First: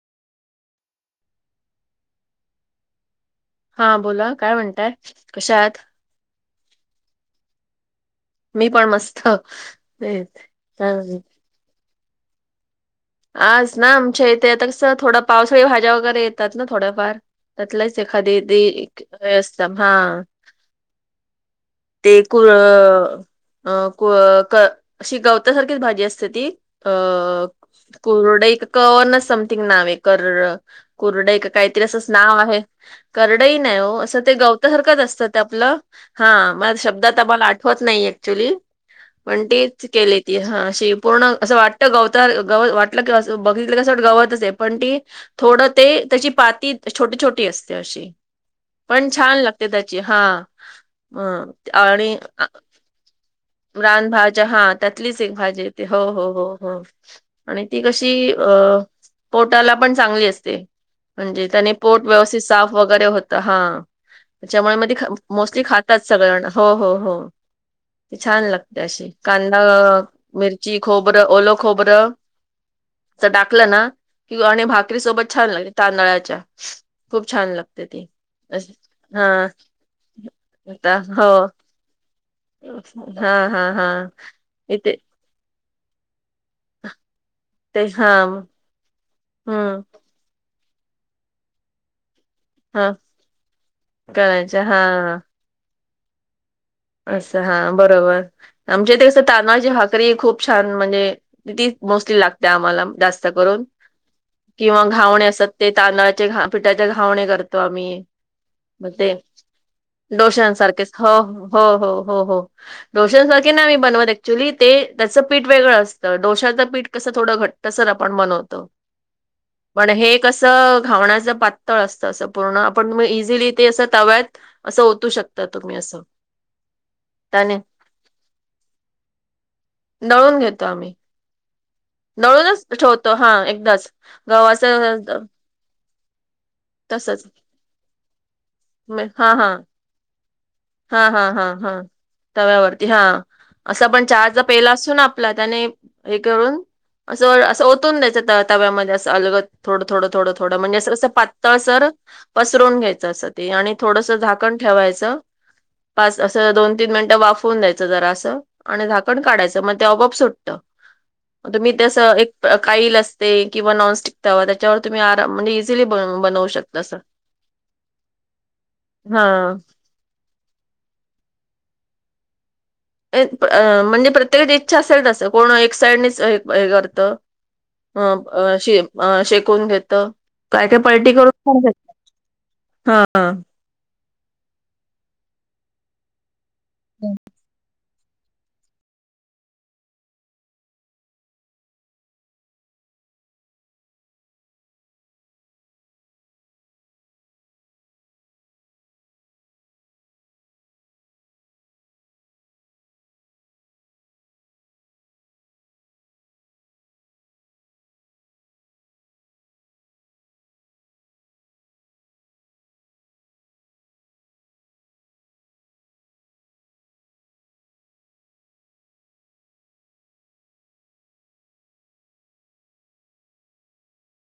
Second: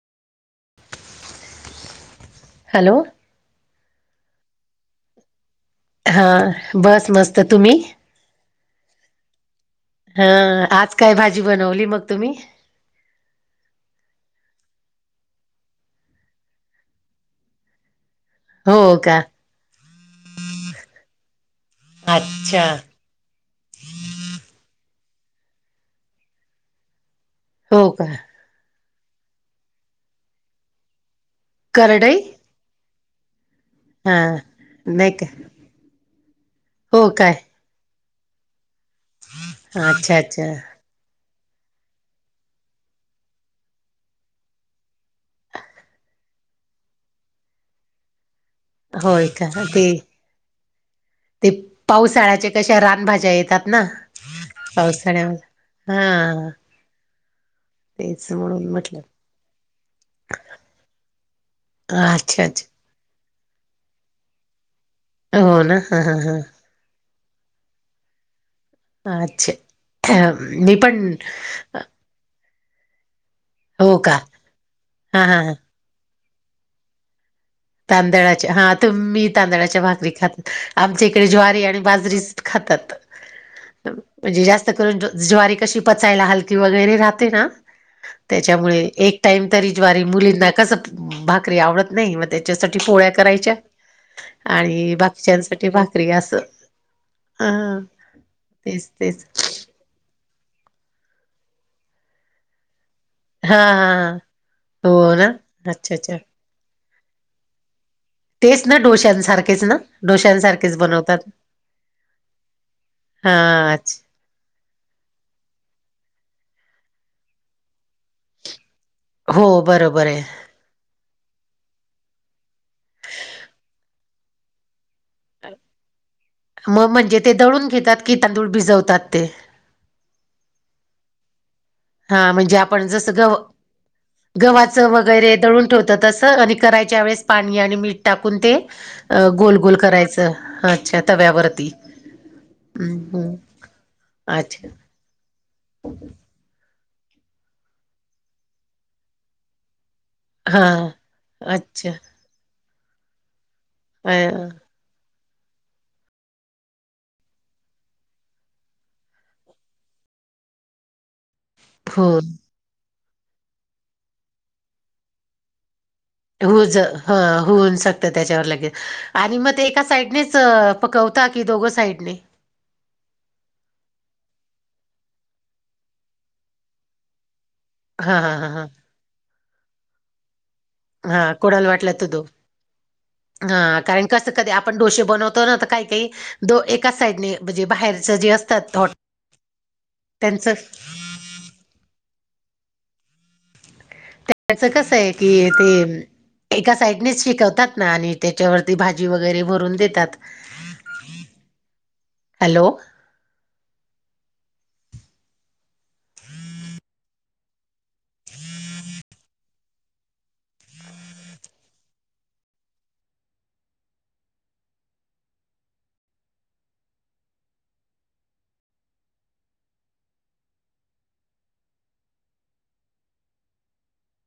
Hello! हा बोला काय म्हणताय? कशा आहात? हा. बस मस्त. तुम्ही? मी पण मस्त. हा तेच. आज काय भाजी बनवली मग तुम्ही? आज ना आमच्या इथे आता कसं थोडा पावसाळी भाज्या वगैरे येतात ना थोड्याफार त्यातलाच एखादी दी हो का अस त्या हा ते कुळ अच्छा अ कु अ क अशी गवतासारखीच भाजी असते ती. अ हो का कुरडई क वरण च समथिंग नाव आहे - कर -कुरडई - - काहीतरी असंच करडई नाव आहे करडई नाही हो हा असं ते गवतसारखं नाही का असतं आपलं हा म आता हो शब्दात काय मला आठवत नाहीयाय ऍक्च्युली म्हण तेच अच्छा केली ती अच्छा ह अशी पूर्ण असं वाटत गवतावर गव वाटलं की अस बघितलं कस वाट गवतच आहे. पण ती - - थोडं ते त्याची पाती छोटी छोटी असते अशी पण होय छान का लागते ते त्याची हा. ह ते आणि पावसाळ्याच्या कशा रानभाज्या येतात ना रानभज्या हा त्यातलीच एक भाजी आहे. पावसाळ्यामध्ये हो हो हो हा हो आणि ती कशी तेच अ म्हणून म्हटलं पोटाला पण चांगली असते. म्हणजे त्याने पोट व्यवस्थित अच्छा साफ अच्छा वगैरे होत हा त्याच्यामुळे मग त हो मोस्टली ना हा खातात हा सगळेजण हा हो हो हो. ती छान लागते अशी कांदा, अच्छा मी मिरची, पण खोबरं, ओल खोबरं तर टाकलं ना? हो का कि आणि भाकरी हा सोबत हा छान लागते तांदळाच्या खूप छान लाग तांदळाच्या हा तुम्ही तांदळाच्या भाकरी खात. आता आमच्या इकडे हो ज्वारी आणि बाजरीच. खातात हा हा हा -म्हणजे जास्त इथे करून जो - - ज्वारी कशी पचायला हलकी वगैरे राहते ना? ते हा त्याच्यामुळे एक टाइम तरी हम्म ज्वारी मुलींना कस भाकरी आवडत नाही म ते - - त्याच्यासाठी हा पोळ्या करायच्या करायच हा आणि बाकीच्यासाठी भाकरी घ्या अस असं हा बरोबर. तेच आमच्यात ते कसं तेच तांदळाची भाक - - करी खूप छान म्हणजे तीच मोस्टली लागते आम्हाला जास्त च हा करून हा हा किंवा हो घावणे ना असत. ते अच्छा अच्छा तांदळाचे पिठाचे घावणे करतो आम्ही. तेच ना म ते डोश्यांसारखेच ना डोशां डोश्यांसारखेच सारखेच हो बनवतात हो हो हो हो हो हा डोशांसारखे नाही आम्ही बनवत. अच्छा ॲक्च्युली ते त्याचं पीठ वेगळं असतं डोशचं पीठ कसं थोडं घट्टसर आपण बनवतो. हो पण बरोबर हे आहे कस घावणाच पातळ असत अस पूर्ण. आपण म इझिली ते अस तव्यात अस ओतू शकतो. आता तुम्ही अस मग म्हणजे ते दळून घेतात, की तांदूळ भिजवतात ते. दळून घेतो आम्ही. हा म्हणजे दळूनच आपण जस ठेवतो हा गव एकदाच गव्हाच वगैरे दळून ठेवतो. तस आणि करायच्या वेळेस तसच पाणी आणि मीठ टाकून ते हा हा गोल गोल करायच. हा हा हा हा तव्यावरती हम्म हा हम्म. असा आपण चहाचा अच्छा पेला असतो ना आपला त्याने एक करून अस अस ओतून द्यायच त्या तव्यामध्ये अस अलगत. थोड थोड थोड हा म्हणजे अस अस पातळसर अच्छा पसरवून घ्यायच अस ते. आणि- थोडस अ झाकण ठेवायच पाच अस दोन, तीन मिनट वाफवून द्यायच जरा अस. आणि झाकण काढायच मग ते आपोआप सुटत. तुम्ही तस हो एक काईल असते किंवा नॉनस्टिक तवा त्याच्यावर तुम्ही आराम म्हणजे ईजीली बनवु होज ह होऊन शकत त्याच्यावर लगेच. आणि हा मग ते एका साईडनेच पकवता, की दोघ साईडने. म्हणजे प्रत्येकाची इच्छा असेल तस कोण एक साइडनेच हे करत. हा हा हा ह हा शे शेकून घेत. काय काय पलटी हा करून पण कोणाला घेत वाटल त दो हा. हा कारण कस कधी आपण डोसेे बनवतो ना तर काही काही दो एकाच हो साईडने म्हणजे बाहेरच जे असतात त्यांच त्याच कस आहे की ये ते एका साइडनेस शिकवतात ना. आणि त्याच्यावरती भाजी वगैरे भरून देतात. हॅलो [inaudible] [inaudible]